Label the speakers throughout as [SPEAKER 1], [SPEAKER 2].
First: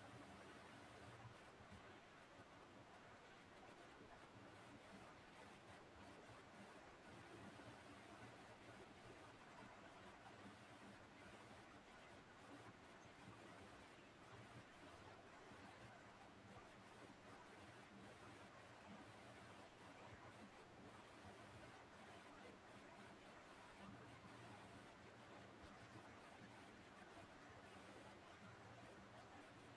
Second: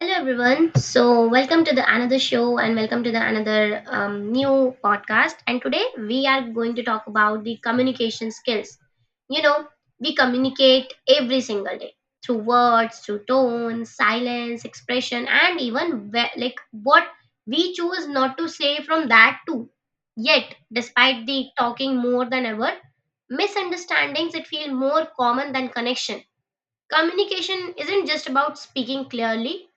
[SPEAKER 1] Hello everyone. So welcome to the another show and welcome to the another new podcast. And today we are going to talk about the communication skills. You know, we communicate every single day through words, through tone, silence, expression, and even where, like what we choose not to say from that too. Yet, despite the talking more than ever, misunderstandings it feel more common than connection. Communication isn't just about speaking clearly,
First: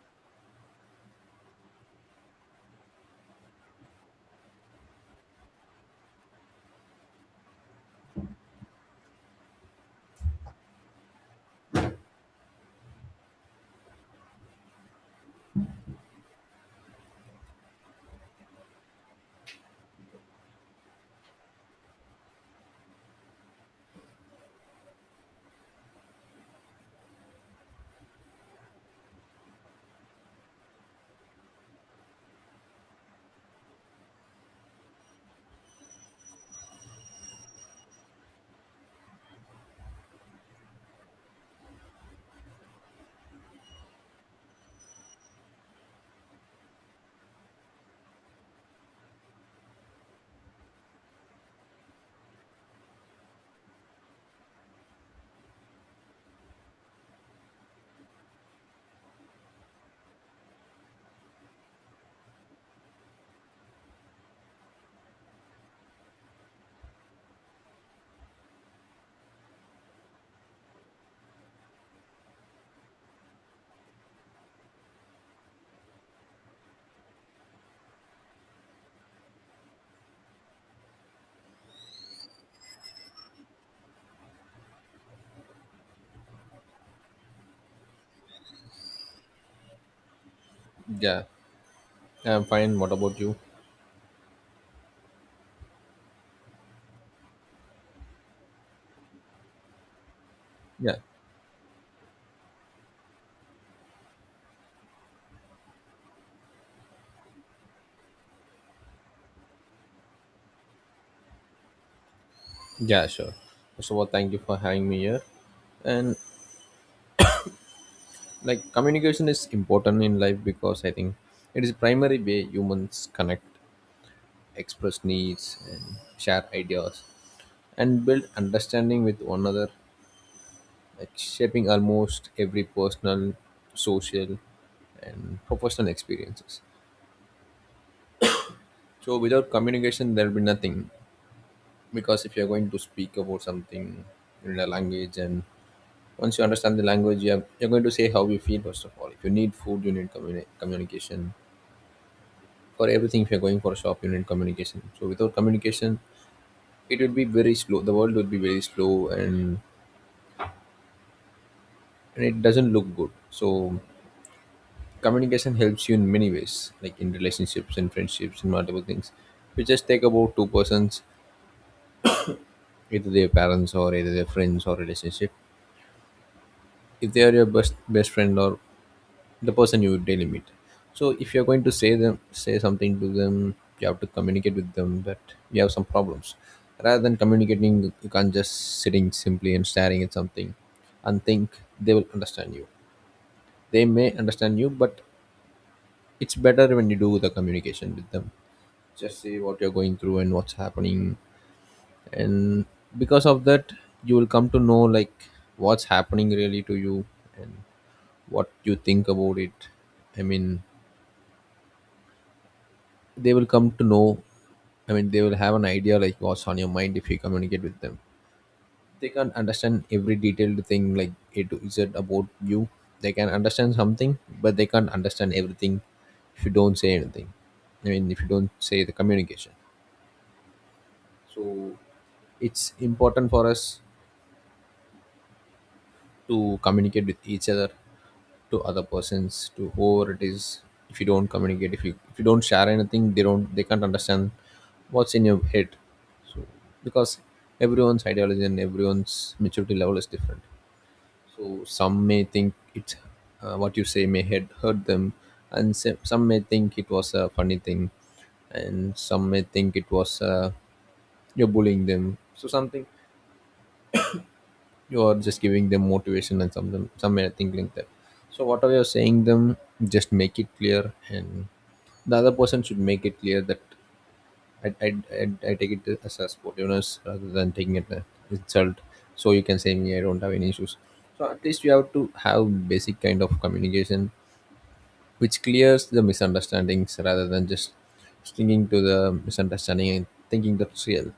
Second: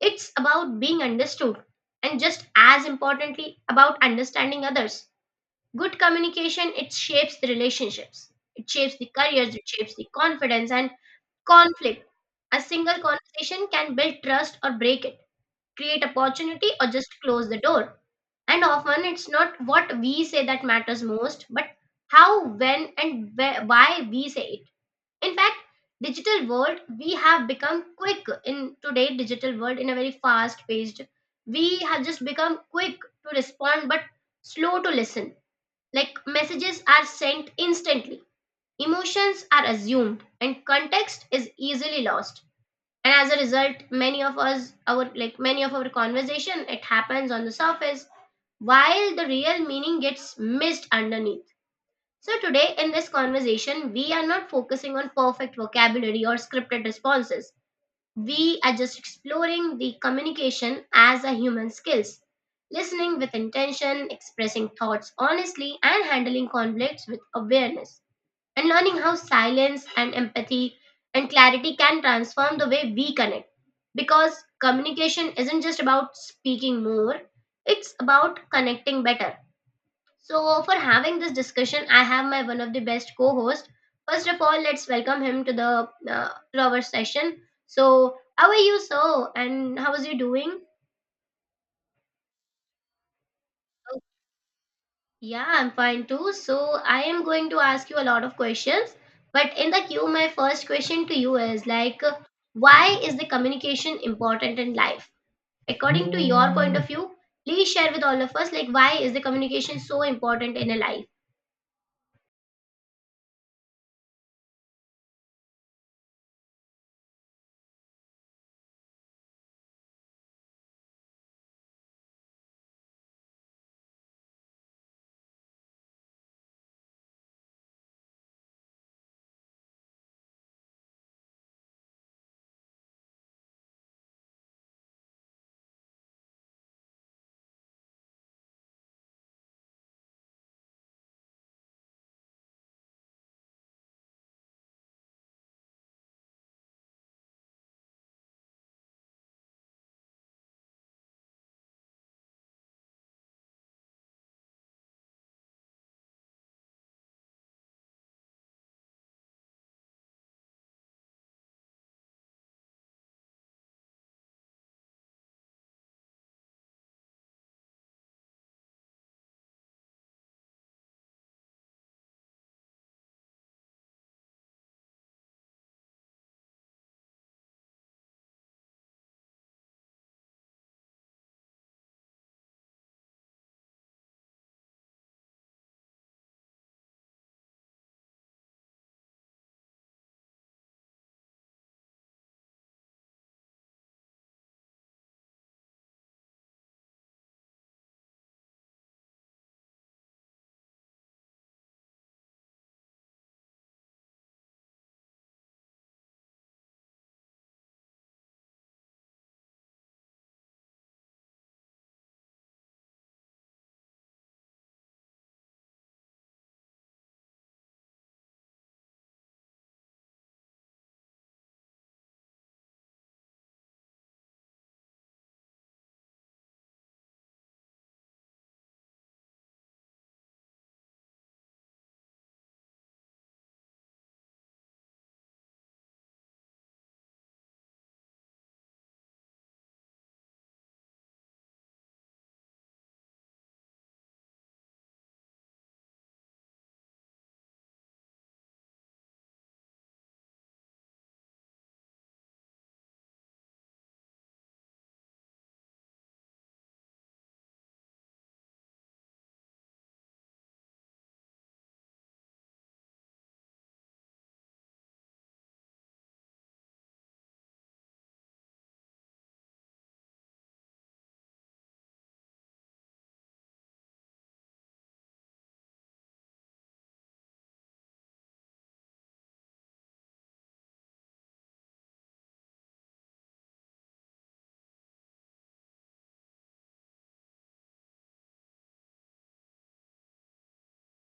[SPEAKER 1] it's about being understood and just as importantly about understanding others. Good communication it shapes the relationships. It shapes the careers, it shapes the confidence and conflict. A single conversation can build trust or break it, create opportunity or just close the door. And often it's not what we say that matters most, but how, when and where, why we say it. In fact, digital world we have become quick in today digital world in a very fast paced, we have just become quick to respond but slow to listen. Like messages are sent instantly, emotions are assumed and context is easily lost. And as a result, many of us our like many of our conversation it happens on the surface while the real meaning gets missed underneath. So today in this conversation, we are not focusing on perfect vocabulary or scripted responses. We are just exploring the communication as a human skills, listening with intention, expressing thoughts honestly, and handling conflicts with awareness, and learning how silence and empathy and clarity can transform the way we connect. Because communication isn't just about speaking more, it's about connecting better. So, for having this discussion, I have my one of the best co-host. First of all, let's welcome him to the to our session. So, how are you, sir? And how is you doing?
[SPEAKER 2] Yeah, Yeah, I'm fine. What about you?
[SPEAKER 1] Oh, yeah, I'm fine too. So, I am going to ask you a lot of questions. But in the queue, my first
[SPEAKER 2] Yeah,
[SPEAKER 1] question to you is why is the communication important in life? According to your point of view, please share with all of us like why is the communication so important in a life?
[SPEAKER 2] yeah, sure. First of all, thank you for having me here. And like, communication is important in life because I think it is primary way humans connect, express needs, and share ideas, and build understanding with one another, like shaping almost every personal, social, and professional experiences. So without communication, there will be nothing, because if you are going to speak about something in a language and once you understand the language, you're going to say how you feel. First of all, if you need food, you need communication for everything. If you're going for a shop, you need communication. So without communication, it would be very slow, the world would be very slow, and it doesn't look good. So communication helps you in many ways, like in relationships and friendships and multiple things. If you just take about two persons, either their parents or either their friends or relationship, if they are your best friend or the person you daily meet, so if you're going to say them, say something to them, you have to communicate with them that you have some problems. Rather than communicating, you can't just sitting simply and staring at something and think they will understand you. They may understand you, but it's better when you do the communication with them. Just say what you're going through and what's happening, and because of that you will come to know like what's happening really to you and what you think about it. I mean, they will come to know. I mean, they will have an idea like what's on your mind if you communicate with them. They can't understand every detailed thing like A to Z about you. They can understand something, but they can't understand everything if you don't say anything. I mean, if you don't say the communication. So it's important for us to communicate with each other, to other persons, to whoever it is. If you don't communicate, if you don't share anything, they can't understand what's in your head. So, because everyone's ideology and everyone's maturity level is different, so some may think it's, what you say may hurt them, and some may think it was a funny thing, and some may think it was, you're bullying them. So something you are just giving them motivation and something, some thing like that. So whatever you're saying them, just make it clear, and the other person should make it clear that i, I, I take it as a sportiveness rather than taking it as insult. So you can say me I don't have any issues. So at least you have to have basic kind of communication which clears the misunderstandings rather than just sticking to the misunderstanding and thinking that's real.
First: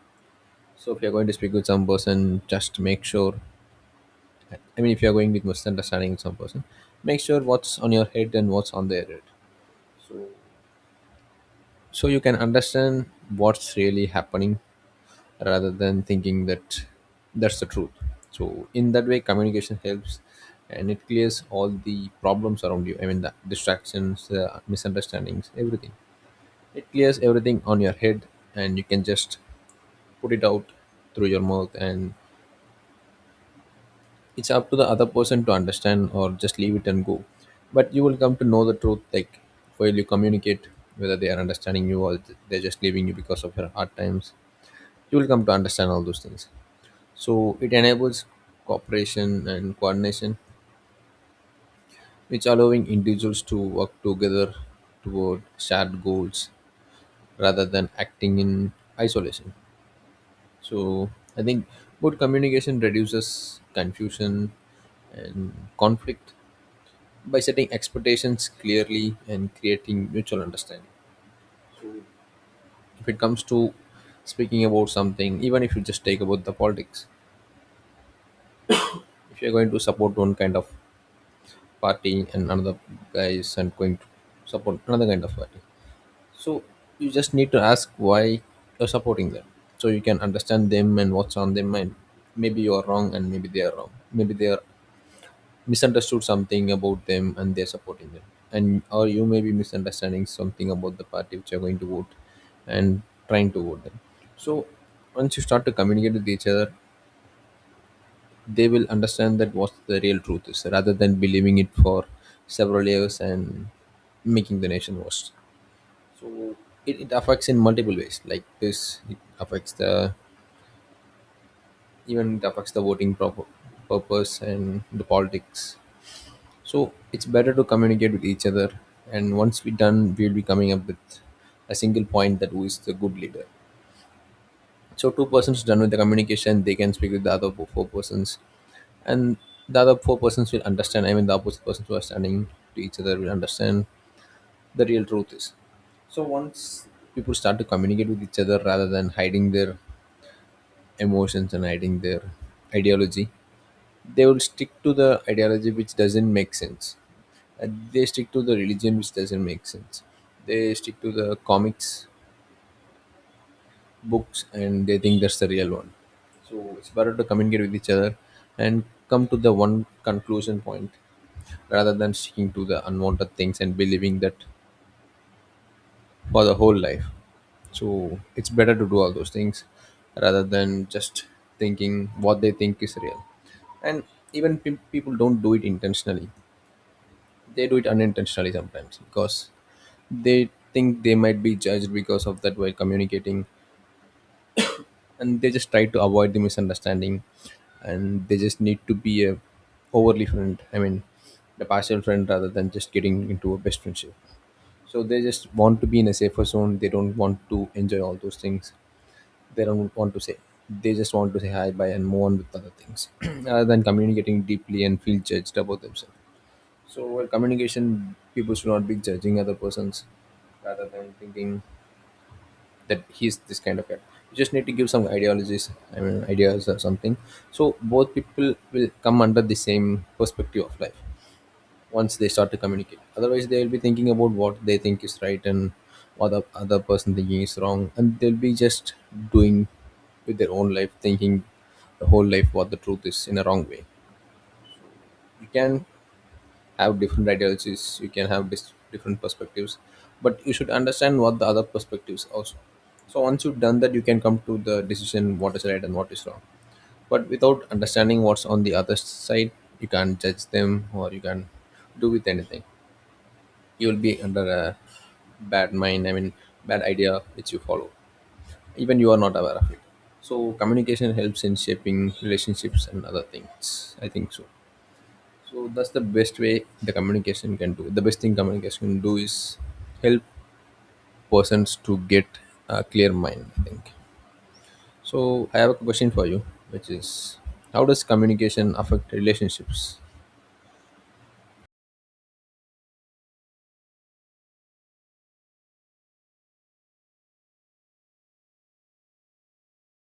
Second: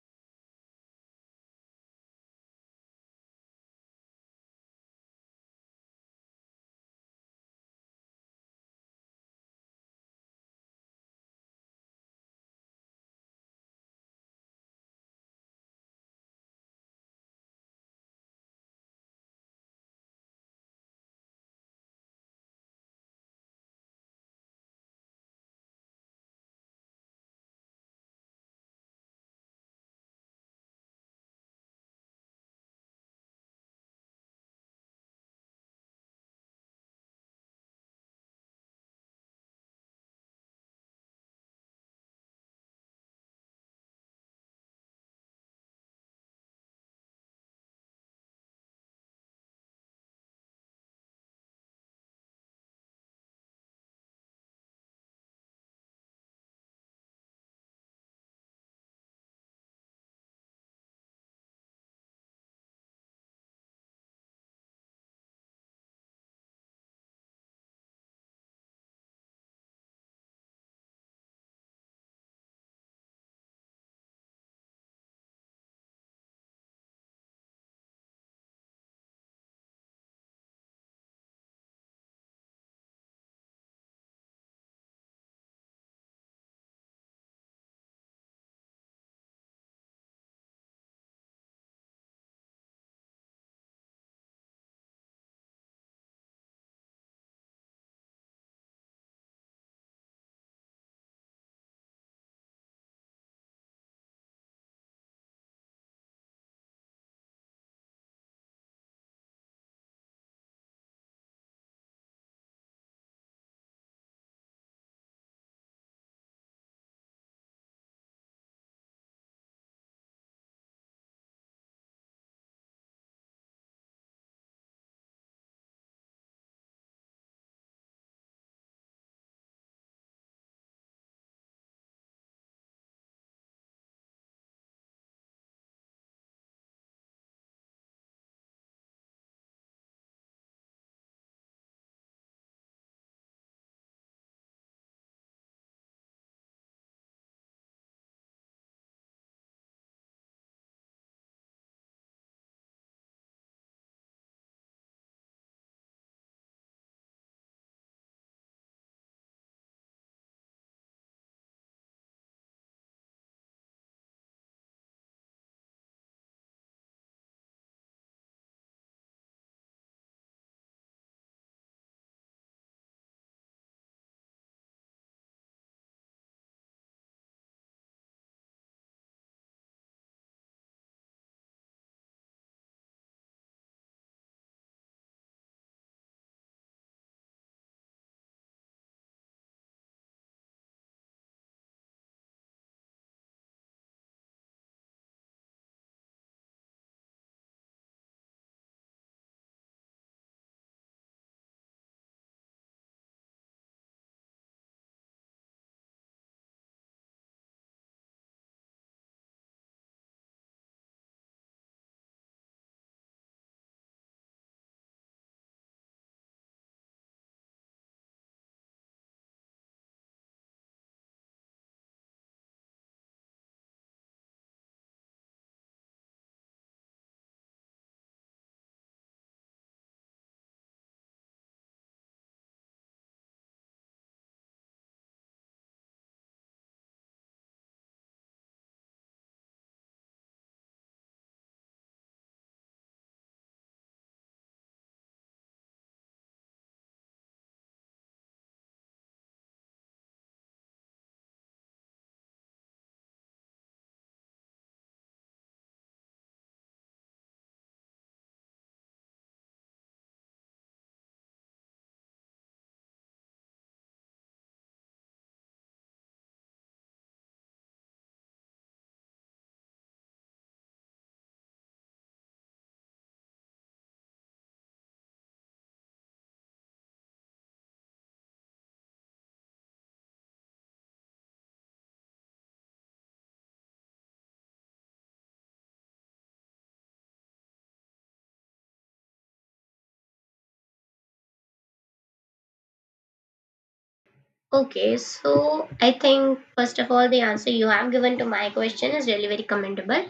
[SPEAKER 2] So if you're going to speak with some person, just make sure, I mean, if you are going with most understanding with some person, make sure what's on your head and what's on their head. So, so, you can understand what's really happening rather than thinking that that's the truth. So, in that way, communication helps and it clears all the problems around you. I mean, the distractions, the misunderstandings, everything. It clears everything on your head, and you can just put it out through your mouth, and it's up to the other person to understand or just leave it and go. But you will come to know the truth, like while you communicate whether they are understanding you or they're just leaving you because of your hard times. You will come to understand all those things. So it enables cooperation and coordination, which allowing individuals to work together toward shared goals rather than acting in isolation. So I think good communication reduces confusion and conflict by setting expectations clearly and creating mutual understanding. If it comes to speaking about something, even if you just take about the politics, if you're going to support one kind of party and another guy is and going to support another kind of party, so you just need to ask why you're supporting them, so you can understand them and what's on their mind. Maybe you're wrong and maybe they are wrong. Maybe they are misunderstood something about them and they're supporting them, and or you may be misunderstanding something about the party which you're going to vote and trying to vote them. So once you start to communicate with each other, they will understand that what the real truth is rather than believing it for several years and making the nation worse. So it affects in multiple ways like this. It affects the, even it affects the voting proper purpose and the politics. So it's better to communicate with each other. And once we're done, we'll be coming up with a single point that who is the good leader. So two persons done with the communication, they can speak with the other four persons, and the other four persons will understand. I mean, the opposite persons who are standing to each other will understand the real truth is. So once people start to communicate with each other rather than hiding their emotions and hiding their ideology, they will stick to the ideology which doesn't make sense. They stick to the religion, which doesn't make sense. They stick to the comics, books, and they think that's the real one. So it's better to communicate with each other and come to the one conclusion point rather than sticking to the unwanted things and believing that for the whole life. So it's better to do all those things rather than just thinking what they think is real. And even people don't do it intentionally; they do it unintentionally sometimes because they think they might be judged because of that while communicating, and they just try to avoid the misunderstanding, and they just need to be a overly friend, I mean the partial friend, rather than just getting into a best friendship. So they just want to be in a safer zone. They don't want to enjoy all those things. They don't want to say. They just want to say hi, bye and move on with other things rather than communicating deeply and feel judged about themselves. So while communication, people should not be judging other persons rather than thinking that he's this kind of guy. You just need to give some ideologies, I mean, ideas or something. So both people will come under the same perspective of life once they start to communicate. Otherwise, they will be thinking about what they think is right and what the other person thinking is wrong, and they'll be just doing with their own life, thinking the whole life what the truth is in a wrong way. You can have different ideologies, you can have different perspectives, but you should understand what the other perspectives also. So once you've done that, you can come to the decision what is right and what is wrong. But without understanding what's on the other side, you can't judge them or you can do with anything. You will be under a bad mind, I mean bad idea, which you follow even you are not aware of it. So communication helps in shaping relationships and other things, I think so. So that's the best way the communication can do. The best thing communication can do is help persons to get a clear mind, I think. So I have a question for you, which is how does communication affect relationships?
[SPEAKER 1] Okay, so I think first of all, the answer you have given to my question is really very commendable.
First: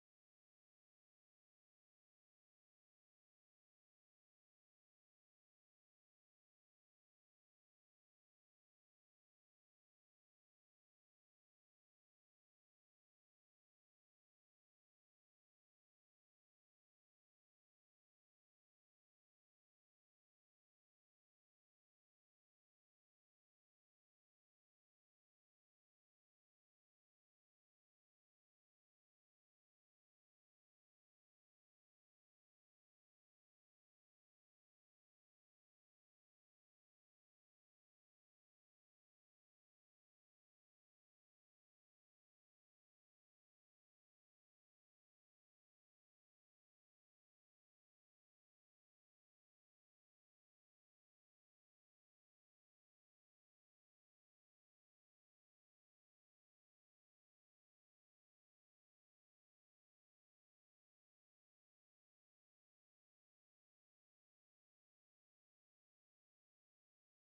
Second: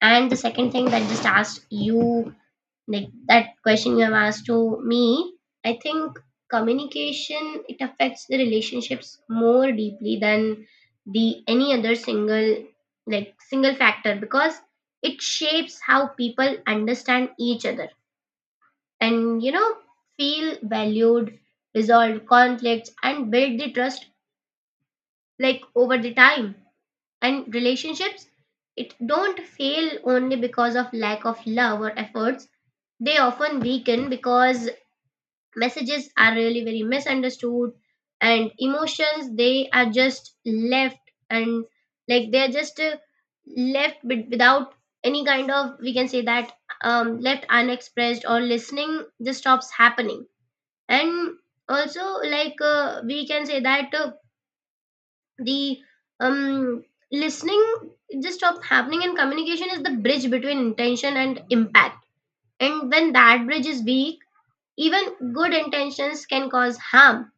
[SPEAKER 1] And the second thing that just asked you, like that question you have asked to me, I think communication it affects the relationships more deeply than the any other single like single factor because it shapes how people understand each other and, you know, feel valued, resolve conflicts, and build the trust like over the time. And relationships it don't fail only because of lack of love or efforts. They often weaken because messages are really very misunderstood and emotions they are just left and like they are just left without any kind of we can say that left unexpressed or listening just stops happening. And also like we can say that the um listening just stop happening, and communication is the bridge between intention and impact. And when that bridge is weak, even good intentions can cause harm.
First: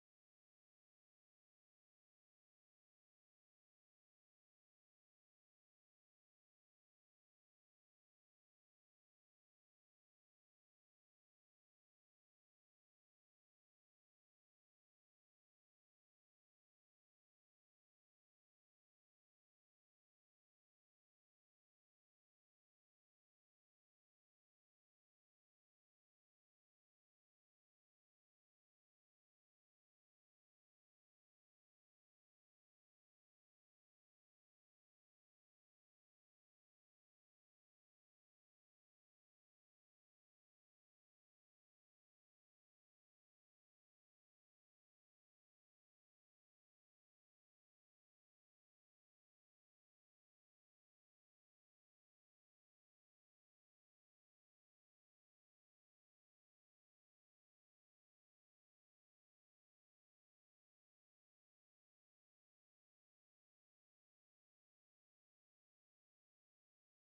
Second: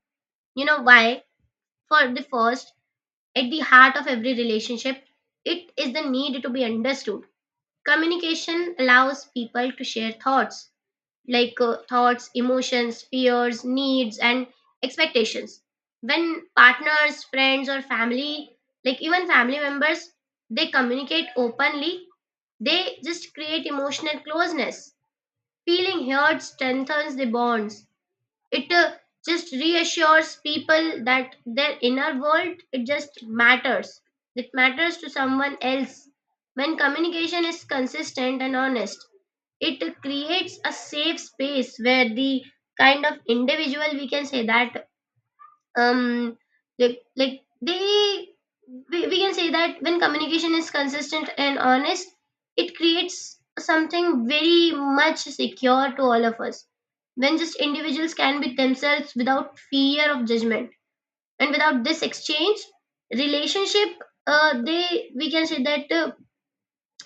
[SPEAKER 1] You know why? For the first, at the heart of every relationship it is the need to be understood. Communication allows people to share thoughts, thoughts, emotions, fears, needs, and expectations. When partners, friends, or family, like even family members, they communicate openly, they just create emotional closeness. Feeling heard strengthens the bonds. It just reassures people that their inner world it just matters. It matters to someone else. When communication is consistent and honest, it creates a safe space where the kind of individual we can say that um like like they we can say that when communication is consistent and honest, it creates something very much secure to all of us, when just individuals can be themselves without fear of judgment. And without this exchange, relationship they we can say that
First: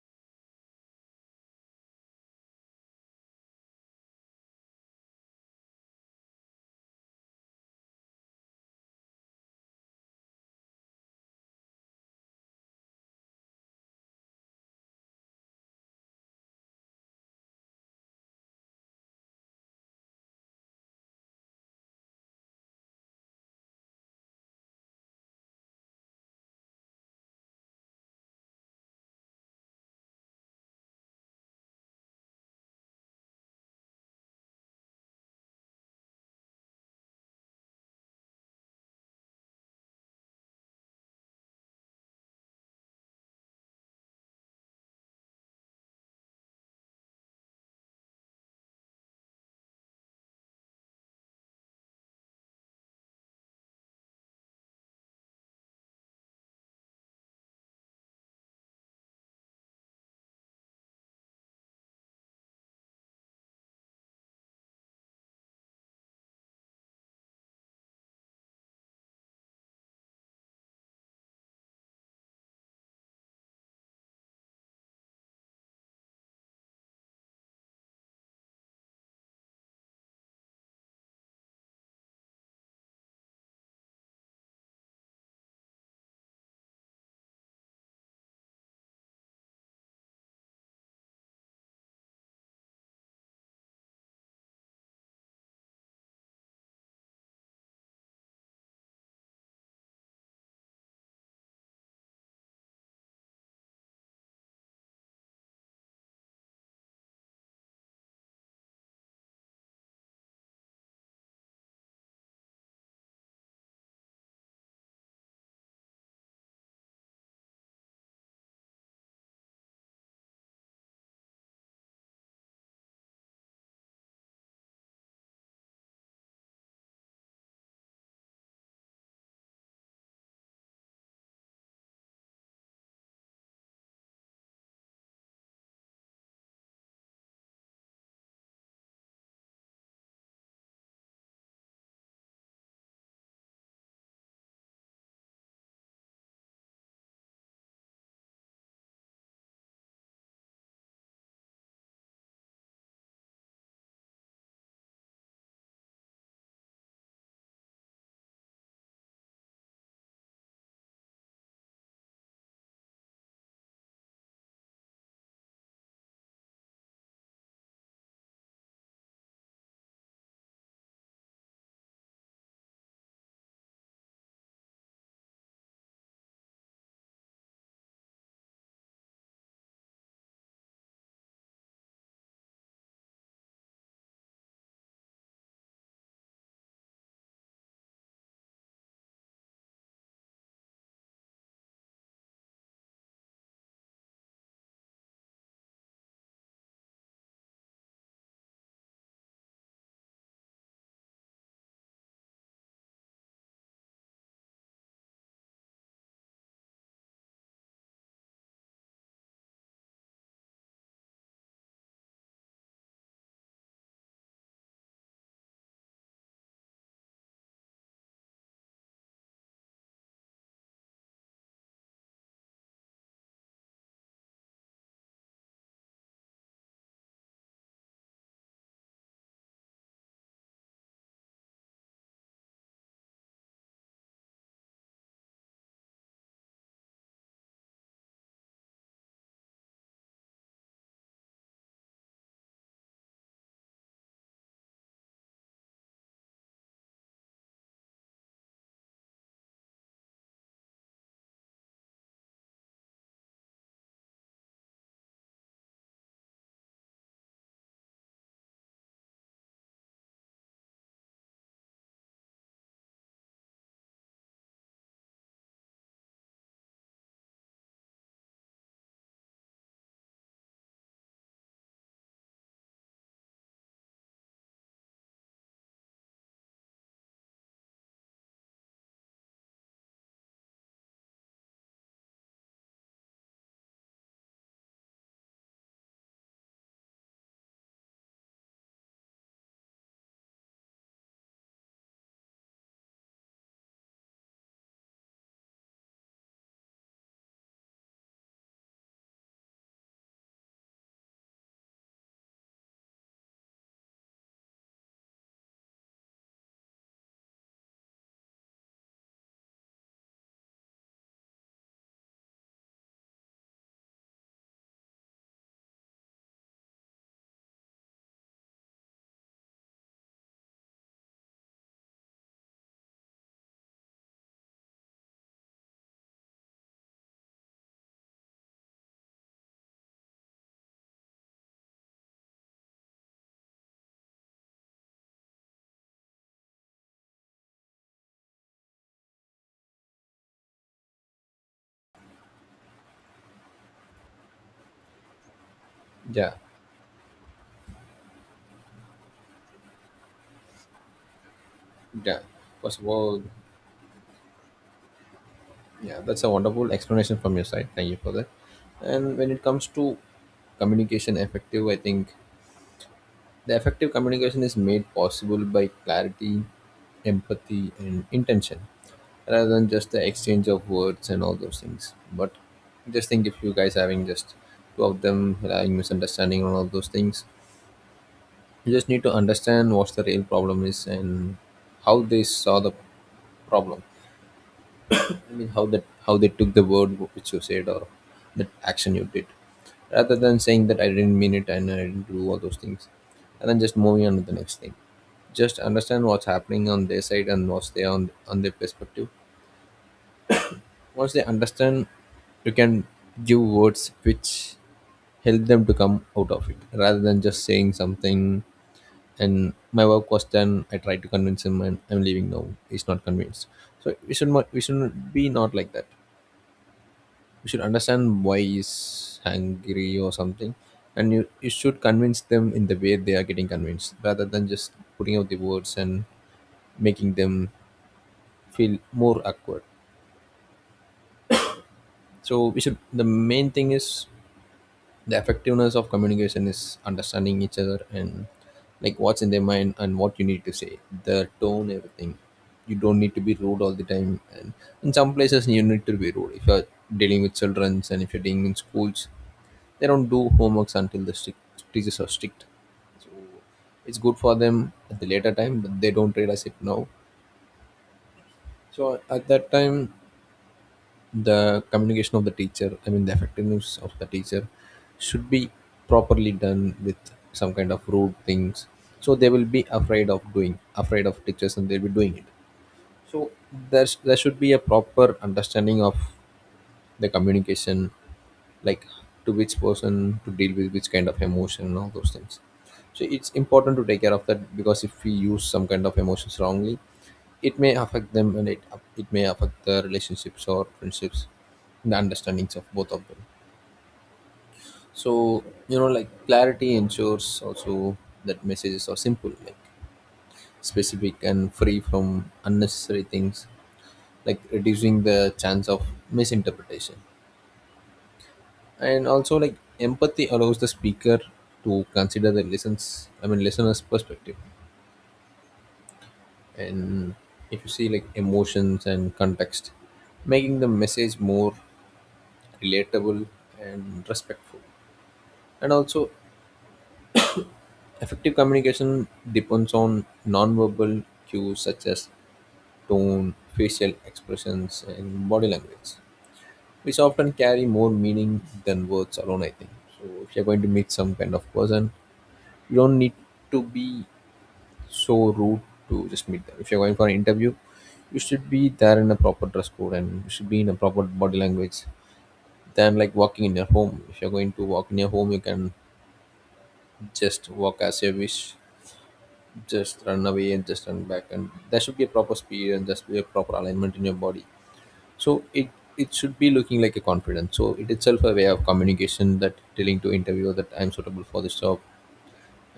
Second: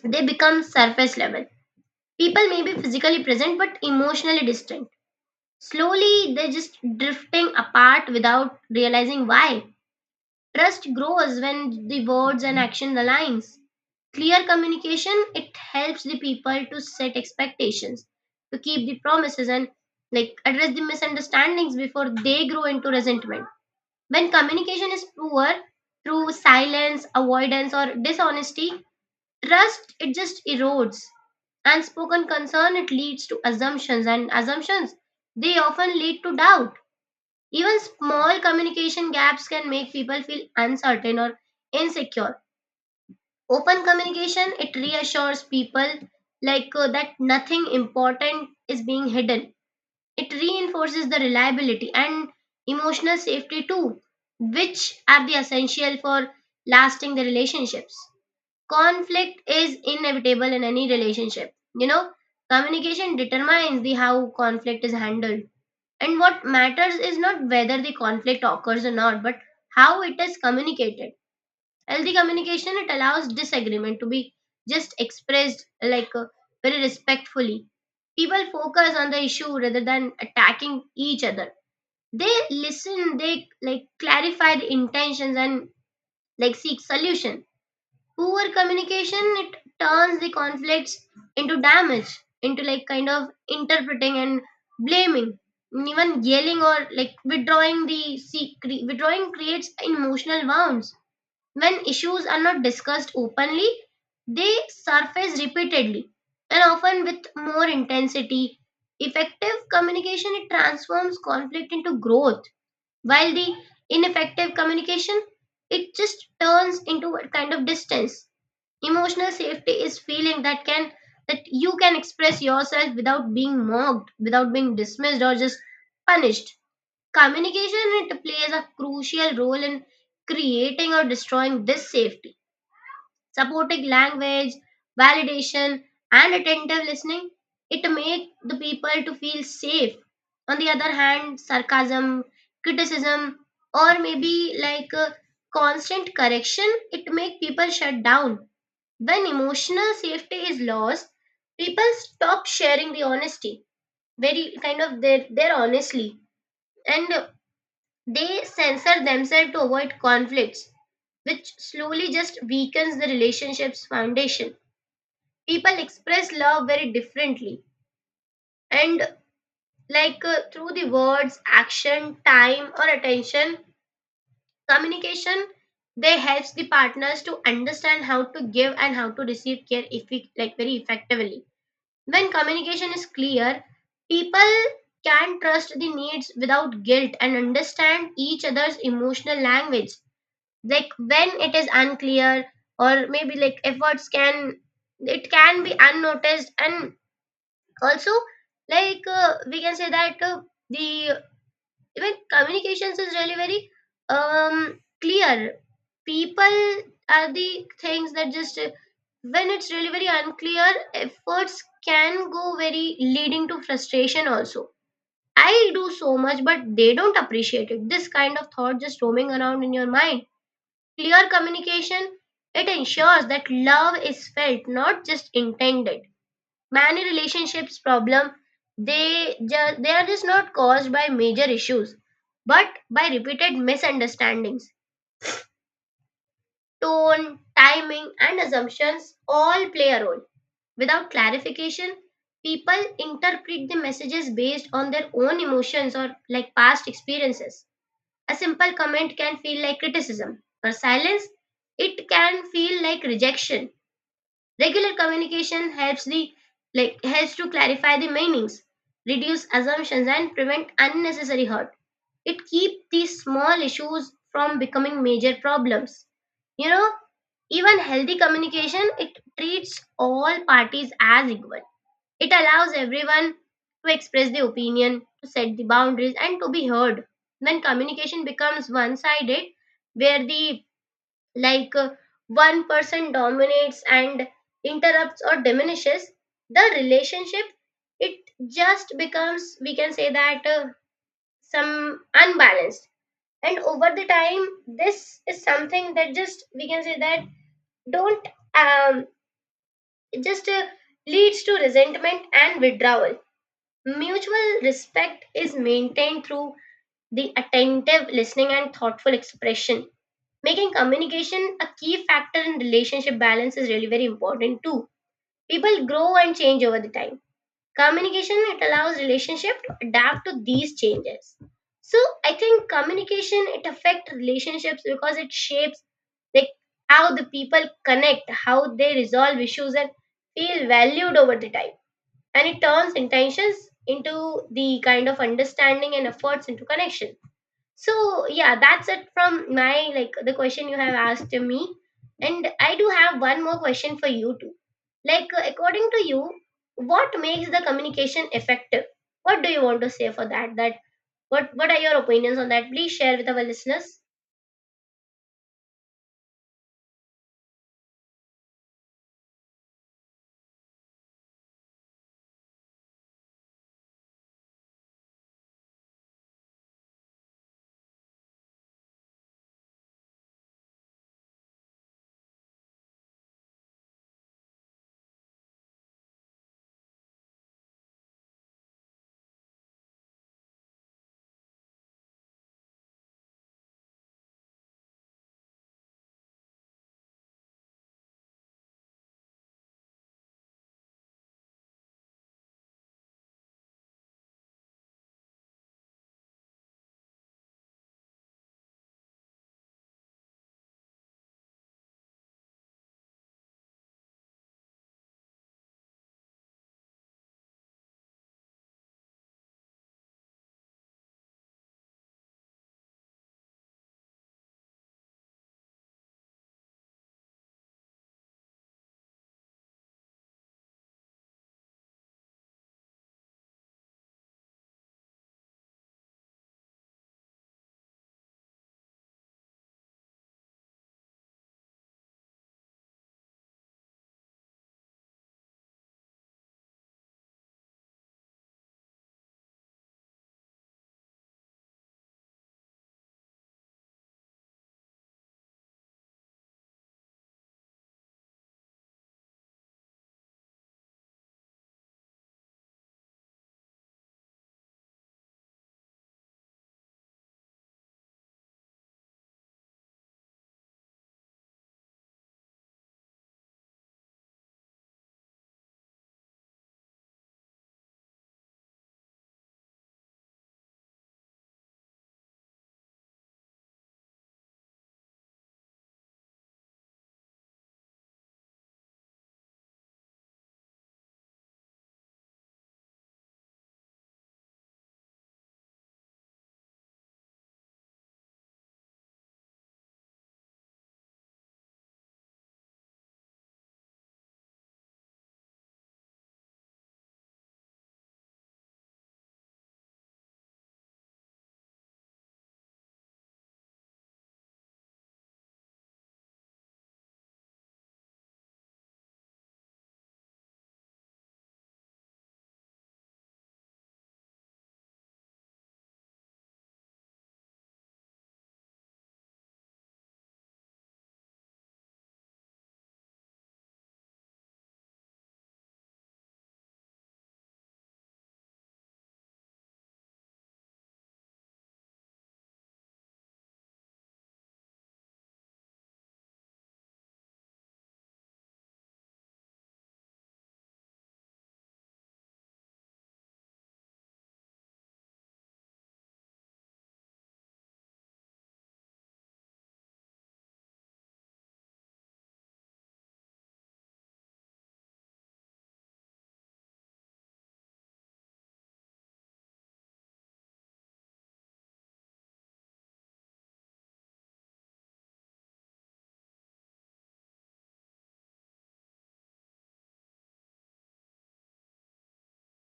[SPEAKER 1] they become surface level. People may be physically present but emotionally distant, slowly they're just drifting apart without realizing why. Trust grows when the words and action aligns. Clear communication it helps the people to set expectations, to keep the promises and like address the misunderstandings before they grow into resentment. When communication is poor through silence, avoidance or dishonesty, trust it just erodes. Unspoken concern it leads to assumptions, and assumptions they often lead to doubt. Even small communication gaps can make people feel uncertain or insecure. Open communication it reassures people, that nothing important is being hidden. It reinforces the reliability and emotional safety too, which are the essential for lasting the relationships. Conflict is inevitable in any relationship. You know, communication determines the how conflict is handled. And what matters is not whether the conflict occurs or not, but how it is communicated. Healthy communication it allows disagreement to be just expressed very respectfully. People focus on the issue rather than attacking each other. They listen, they like clarify the intentions and like seek solution. Poor communication, it turns the conflicts into damage, into like kind of interpreting and blaming, and even yelling or like withdrawing the withdrawing creates emotional wounds. When issues are not discussed openly, they surface repeatedly and often with more intensity. Effective communication it transforms conflict into growth, while the ineffective communication it just turns into a kind of distance. Emotional safety is feeling that can that you can express yourself without being mocked, without being dismissed or just punished. Communication it plays a crucial role in creating or destroying this safety. Supporting language, validation, and attentive listening it make the people to feel safe. On the other hand, sarcasm, criticism, or maybe like constant correction it make people shut down. When emotional safety is lost, people stop sharing the honesty, very kind of their honestly, and they censor themselves to avoid conflicts, which slowly just weakens the relationship's foundation. People express love very differently, and through the words, action, time, or attention, communication, they helps the partners to understand how to give and how to receive care, if like very effectively. When communication is clear, people can trust the needs without guilt and understand each other's emotional language. Like when it is unclear, or maybe like efforts can, it can be unnoticed, and also like we can say that the even communications is really very clear, people are the things that just when it's really very unclear, efforts can go very leading to frustration also. I do so much but they don't appreciate it, this kind of thought just roaming around in your mind. Clear communication it ensures that love is felt, not just intended. Many relationships problem they just they are just not caused by major issues but by repeated misunderstandings. Tone, timing and assumptions all play a role. Without clarification, people interpret the messages based on their own emotions or like past experiences. A simple comment can feel like criticism, or silence, it can feel like rejection. Regular communication helps the like helps to clarify the meanings, reduce assumptions and prevent unnecessary hurt. It keeps these small issues from becoming major problems. You know, even healthy communication it treats all parties as equal. It allows everyone to express their opinion, to set the boundaries and to be heard. When communication becomes one-sided where the like uh, one person dominates and interrupts or diminishes the relationship, it just becomes we can say that some unbalanced. And over the time this is something that just we can say that don't um it just leads to resentment and withdrawal. Mutual respect is maintained through the attentive listening and thoughtful expression, making communication a key factor in relationship balance is really very important too. People grow and change over the time, communication it allows relationship to adapt to these changes. So I think communication it affects relationships because it shapes like how the people connect, how they resolve issues and feel valued over the time. And it turns intentions into the kind of understanding and efforts into connection. So yeah, that's it from my like the question you have asked to me, and I do have one more question for you too. According to you,
[SPEAKER 2] Yeah,
[SPEAKER 1] what makes the communication effective? What do you want to say for that, that what are your
[SPEAKER 2] yeah.
[SPEAKER 1] opinions on that?
[SPEAKER 2] First of
[SPEAKER 1] Please share
[SPEAKER 2] all,
[SPEAKER 1] with our listeners.
[SPEAKER 2] yeah, that's a wonderful explanation from your side. Thank you for that. And when it comes to communication effective, I think the effective communication is made possible by clarity, empathy, and intention rather than just the exchange of words and all those things. But just think if you guys having just two of them having misunderstanding and all those things, you just need to understand what's the real problem is and how they saw the problem. I mean, how that how they took the word which you said or that action you did, rather than saying that I didn't mean it and I didn't do all those things, and then just moving on to the next thing. Just understand what's happening on their side and what's there on their perspective. Once they understand, you can give words which help them to come out of it, rather than just saying something. And my work was done. I tried to convince him, and I'm leaving now. He's not convinced. So we should not be not like that. You should understand why he's hungry or something, and you should convince them in the way they are getting convinced, rather than just putting out the words and making them feel more awkward. So we should the main thing is the effectiveness of communication is understanding each other, and like what's in their mind and what you need to say, the tone, everything. You don't need to be rude all the time, and in some places you need to be rude if you're dealing with children and if you're dealing in schools. They don't do homeworks until teachers are strict. It's good for them at the later time, but they don't realize it now. So at that time, the communication of the teacher, I mean the effectiveness of the teacher, should be properly done with some kind of rude things. So they will be afraid of doing, afraid of teachers, and they'll be doing it. So there should be a proper understanding of the communication, like to which person to deal with which kind of emotion and all those things. So it's important to take care of that, because if we use some kind of emotions wrongly, it may affect them, and it may affect the relationships or friendships, the understandings of both of them. So you know, like, clarity ensures also that messages are simple, like specific and free from unnecessary things, like reducing the chance of misinterpretation. And also like empathy allows the speaker to consider the listens I mean listener's perspective. And if you see like emotions and context making the message more relatable and respectful. And also effective communication depends on non-verbal cues such as tone, facial expressions, and body language, which often carry more meaning than words alone, I think. So if you're going to meet some kind of person, you don't need to be so rude to just meet them. If you're going for an interview, you should be there in a proper dress code and you should be in a proper body language, than like walking in your home. If you're going to walk in your home, you can just walk as you wish, just run away and just run back. And there should be a proper speed and just be a proper alignment in your body. So it should be looking like a confidence. So it itself a way of communication, that telling to interviewer that I'm suitable for this job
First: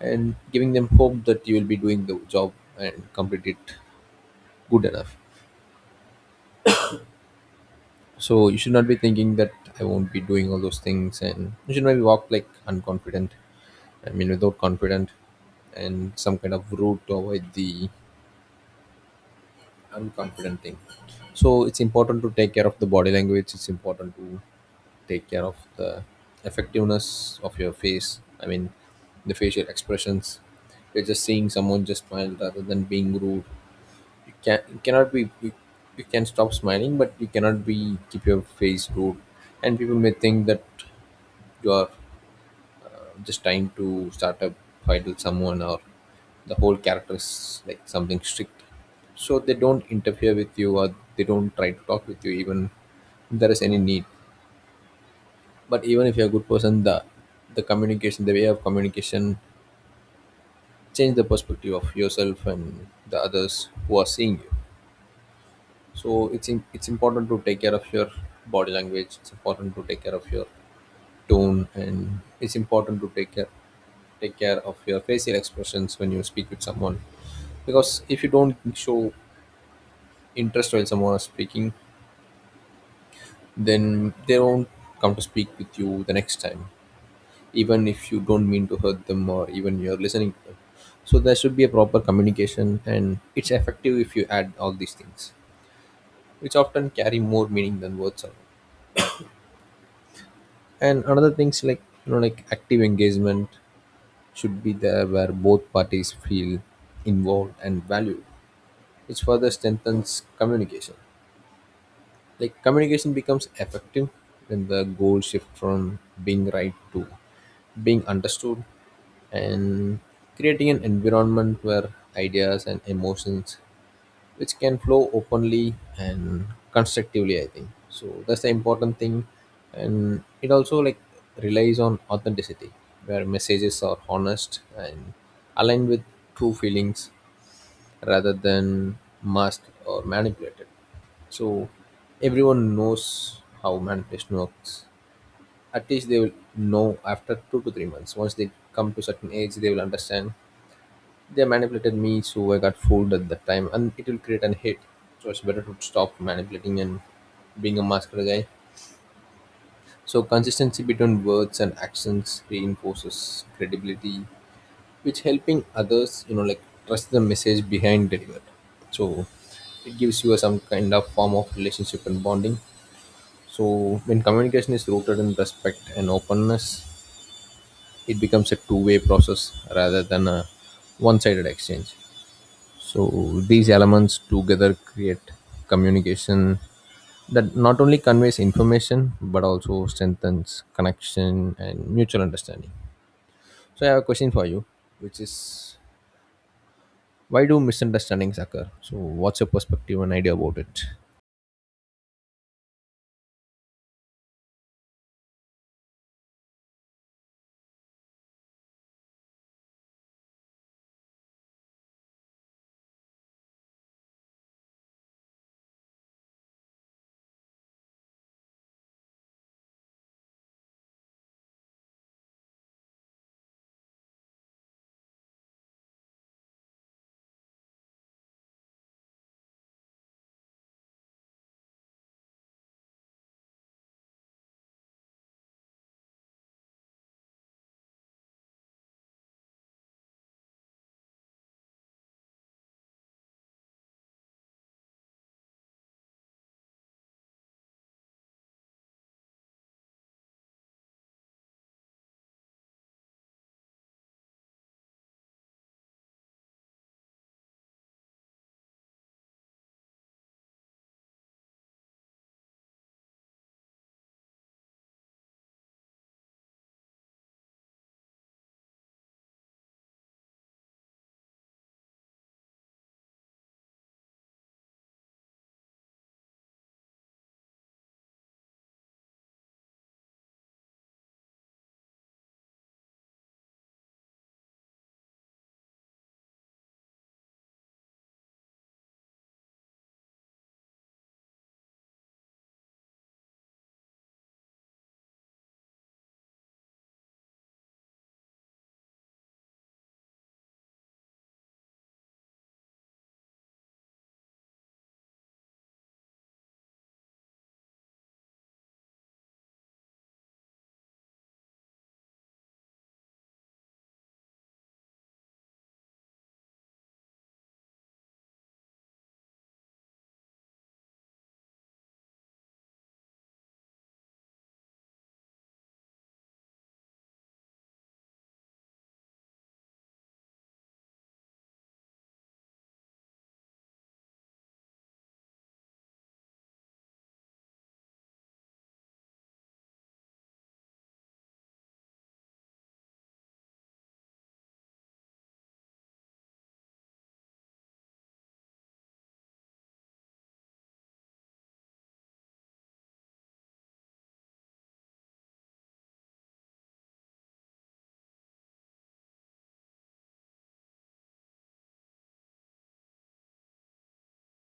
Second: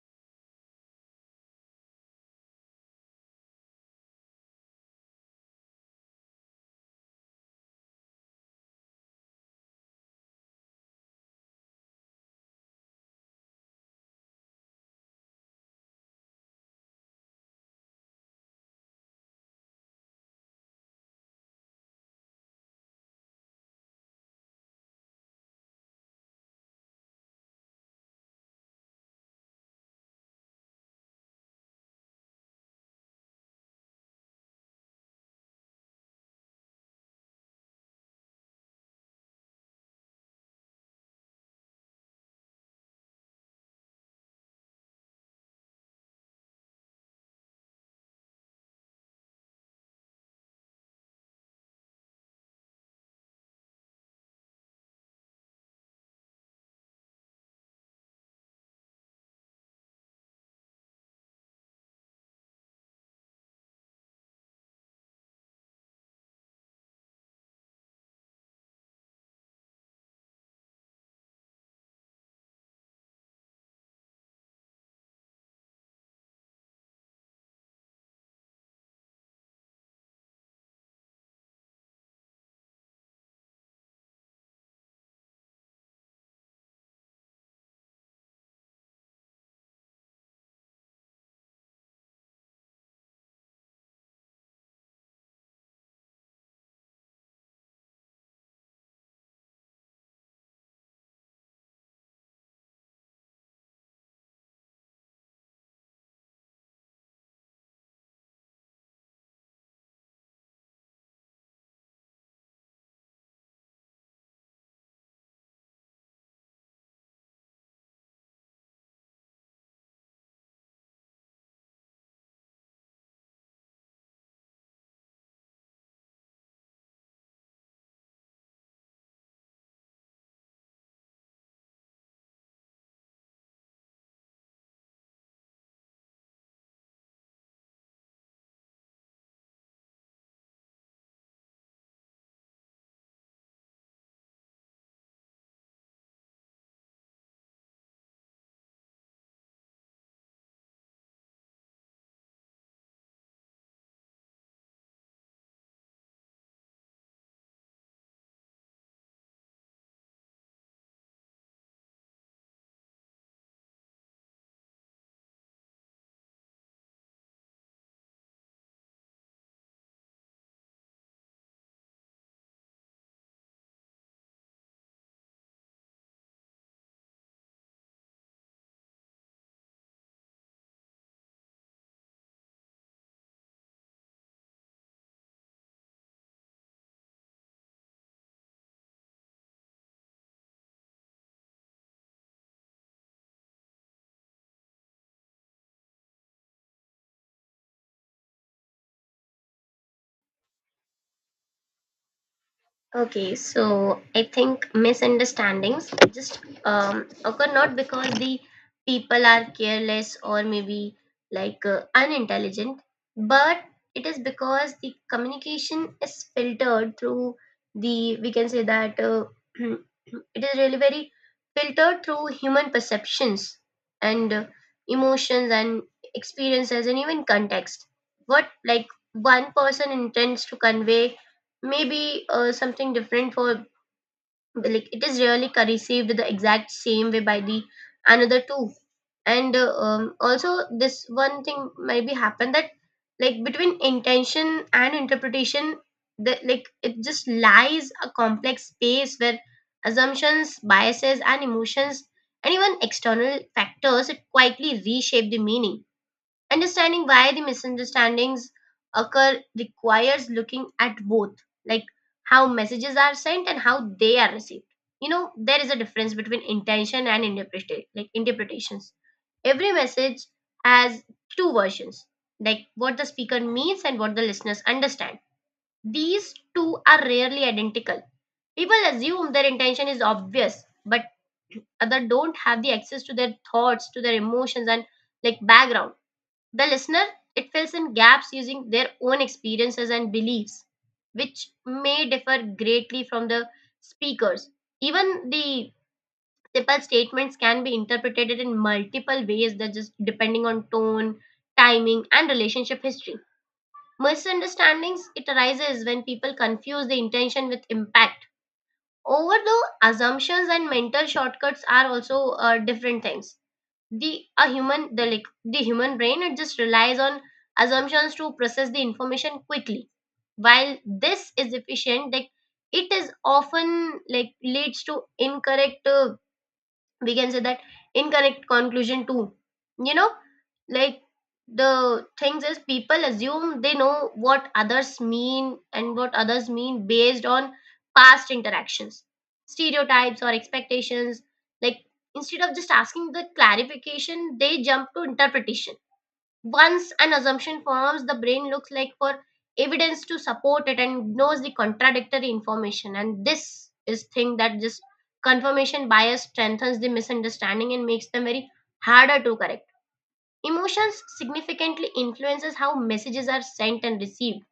[SPEAKER 2] and giving them hope that you will be doing the job and complete it good enough. So you should not be thinking that I won't be doing all those things, and you should not be walk like unconfident. I mean, without confident, and some kind of route to avoid the unconfident thing. So it's important to take care of the body language. It's important to take care of the effectiveness of your face, I mean the facial expressions. You're just seeing someone, just smile rather than being rude. you can you cannot be you, you can stop smiling, but you cannot be keep your face rude. And people may think that you are just trying to start a fight with someone, or the whole character is like something strict, so they don't interfere with you or they don't try to talk with you, even if there is any need. But even if you're a good person, the communication, the way of communication, change the perspective of yourself and the others who are seeing you. So it's important to take care of your body language, it's important to take care of your tone, and it's important to take care of your facial expressions when you speak with someone. Because if you don't show interest while someone is speaking, then they won't come to speak with you the next time, even if you don't mean to hurt them or even you're listening to them. So there should be a proper communication, and it's effective if you add all these things, which often carry more meaning than words alone. And another thing's like, like active engagement should be there, where both parties feel involved and valued, which further strengthens communication. Like communication becomes effective when the goals shift from being right to being understood, and creating an environment where ideas and emotions which can flow openly and constructively, I think, so that's the important thing. And it also like relies on authenticity, where messages are honest and aligned with true feelings rather than masked or manipulated. So everyone knows how manipulation works. At least they will know after 2 to 3 months. Once they come to certain age, they will understand they manipulated me, so I got fooled at that time, and it will create an hit. So it's better to stop manipulating and being a master guy. So consistency between words and actions reinforces credibility, which helping others, like trust the message behind delivered. So it gives you some kind of form of relationship and bonding. So when communication is rooted in respect and openness, it becomes a two-way process rather than a one-sided exchange. So these elements together create communication that not only conveys information but also strengthens connection and mutual understanding. So I have a question for you, which is, why do misunderstandings occur? So what's your perspective and idea about it?
[SPEAKER 1] Okay, so I think misunderstandings just occur not because the people are careless or maybe like unintelligent, but it is because the communication is filtered through the, we can say that it is really very filtered through human perceptions and emotions and experiences and even context. What like one person intends to convey maybe something different for like it is really received the exact same way by the another two, and also this one thing maybe happen that like between intention and interpretation the like it just lies a complex space where assumptions biases and emotions and even external factors it quietly reshape the meaning. Understanding why the misunderstandings occur requires looking at both, like how messages are sent and how they are received. You know, there is a difference between intention and interpretation, like interpretations. Every message has two versions, like what the speaker means and what the listeners understand. These two are rarely identical. People assume their intention is obvious, but other don't have the access to their thoughts, to their emotions, and like background the listener, it fills in gaps using their own experiences and beliefs, which may differ greatly from the speakers. Even the simple statements can be interpreted in multiple ways that just depending on tone, timing, and relationship history. Misunderstandings it arises when people confuse the intention with impact. Over the assumptions and mental shortcuts are also different things the a human the like the human brain it just relies on assumptions to process the information quickly. While this is efficient, like it is often like leads to incorrect we can say that incorrect conclusion too, you know, like the things is people assume they know what others mean and what others mean based on past interactions, stereotypes or expectations, like instead of just asking the clarification they jump to interpretation. Once an assumption forms, the brain looks like for evidence to support it and ignores the contradictory information. And this is thing that just confirmation bias strengthens the misunderstanding and makes them very harder to correct. Emotions significantly influences how messages are sent and received.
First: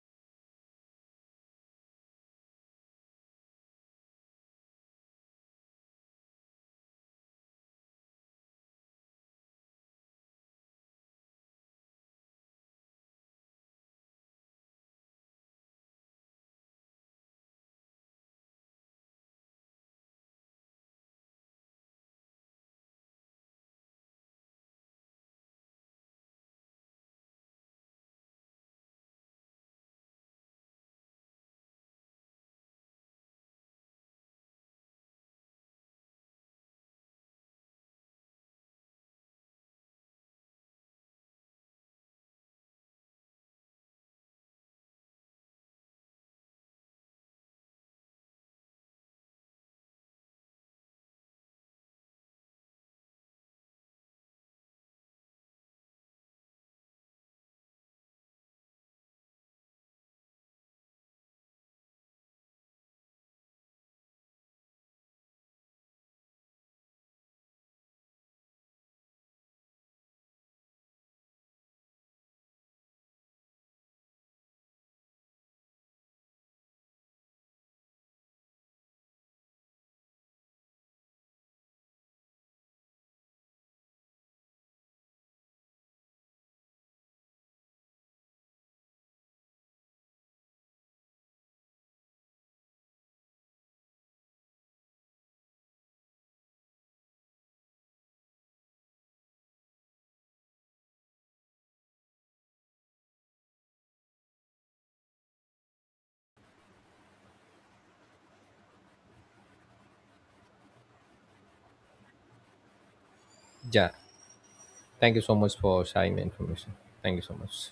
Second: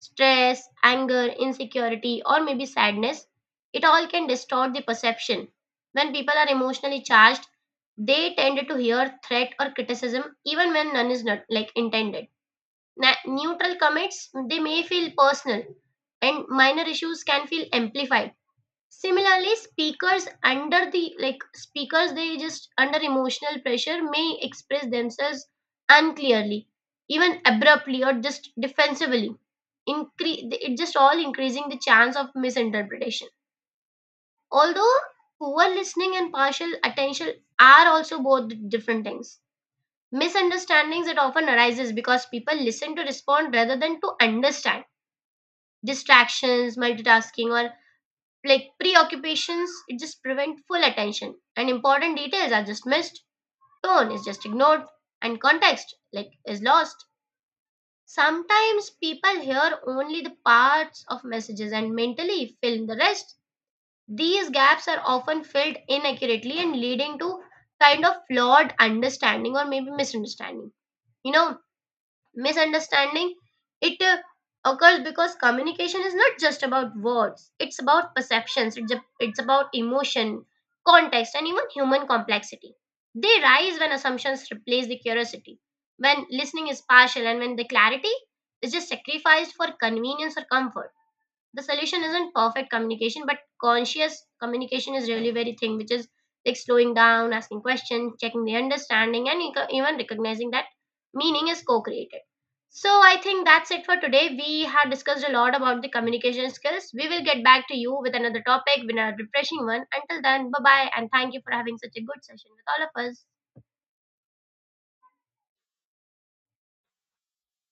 [SPEAKER 1] Stress, anger, insecurity, or maybe sadness, it all can distort the perception. When people are emotionally charged, they tend to hear threat or criticism even when none is not like intended. Neutral comments they may feel personal and minor issues can feel amplified. Similarly speakers under the like speakers they just under emotional pressure may express themselves unclearly, even abruptly or just defensively. It just all increasing the chance of misinterpretation. Although poor listening and partial attention are also both different things, misunderstandings that often arises because people listen to respond rather than to understand. Distractions multitasking or like preoccupations it just prevent full attention and important details are just missed, tone is just ignored, and context like is lost. Sometimes people hear only the parts of messages and mentally fill in the rest, these gaps are often filled inaccurately and leading to kind of flawed understanding or maybe misunderstanding, you know. Misunderstanding it occurs because communication is not just about words, it's about perceptions, it's about emotion, context and even human complexity. They rise when assumptions replace the curiosity, when listening is partial and when the clarity is just sacrificed for convenience or comfort. The solution isn't perfect communication but conscious communication is really very thing which is like slowing down, asking questions, checking the understanding and even recognizing that meaning is co-created. So I think that's it for today. We had discussed a lot about the communication skills. We will get back to you with another topic with a refreshing one. Until then, bye bye, and thank you for having such a good session with all of us.
[SPEAKER 2] Yeah. Thank you so much for sharing the information. Thank you so much.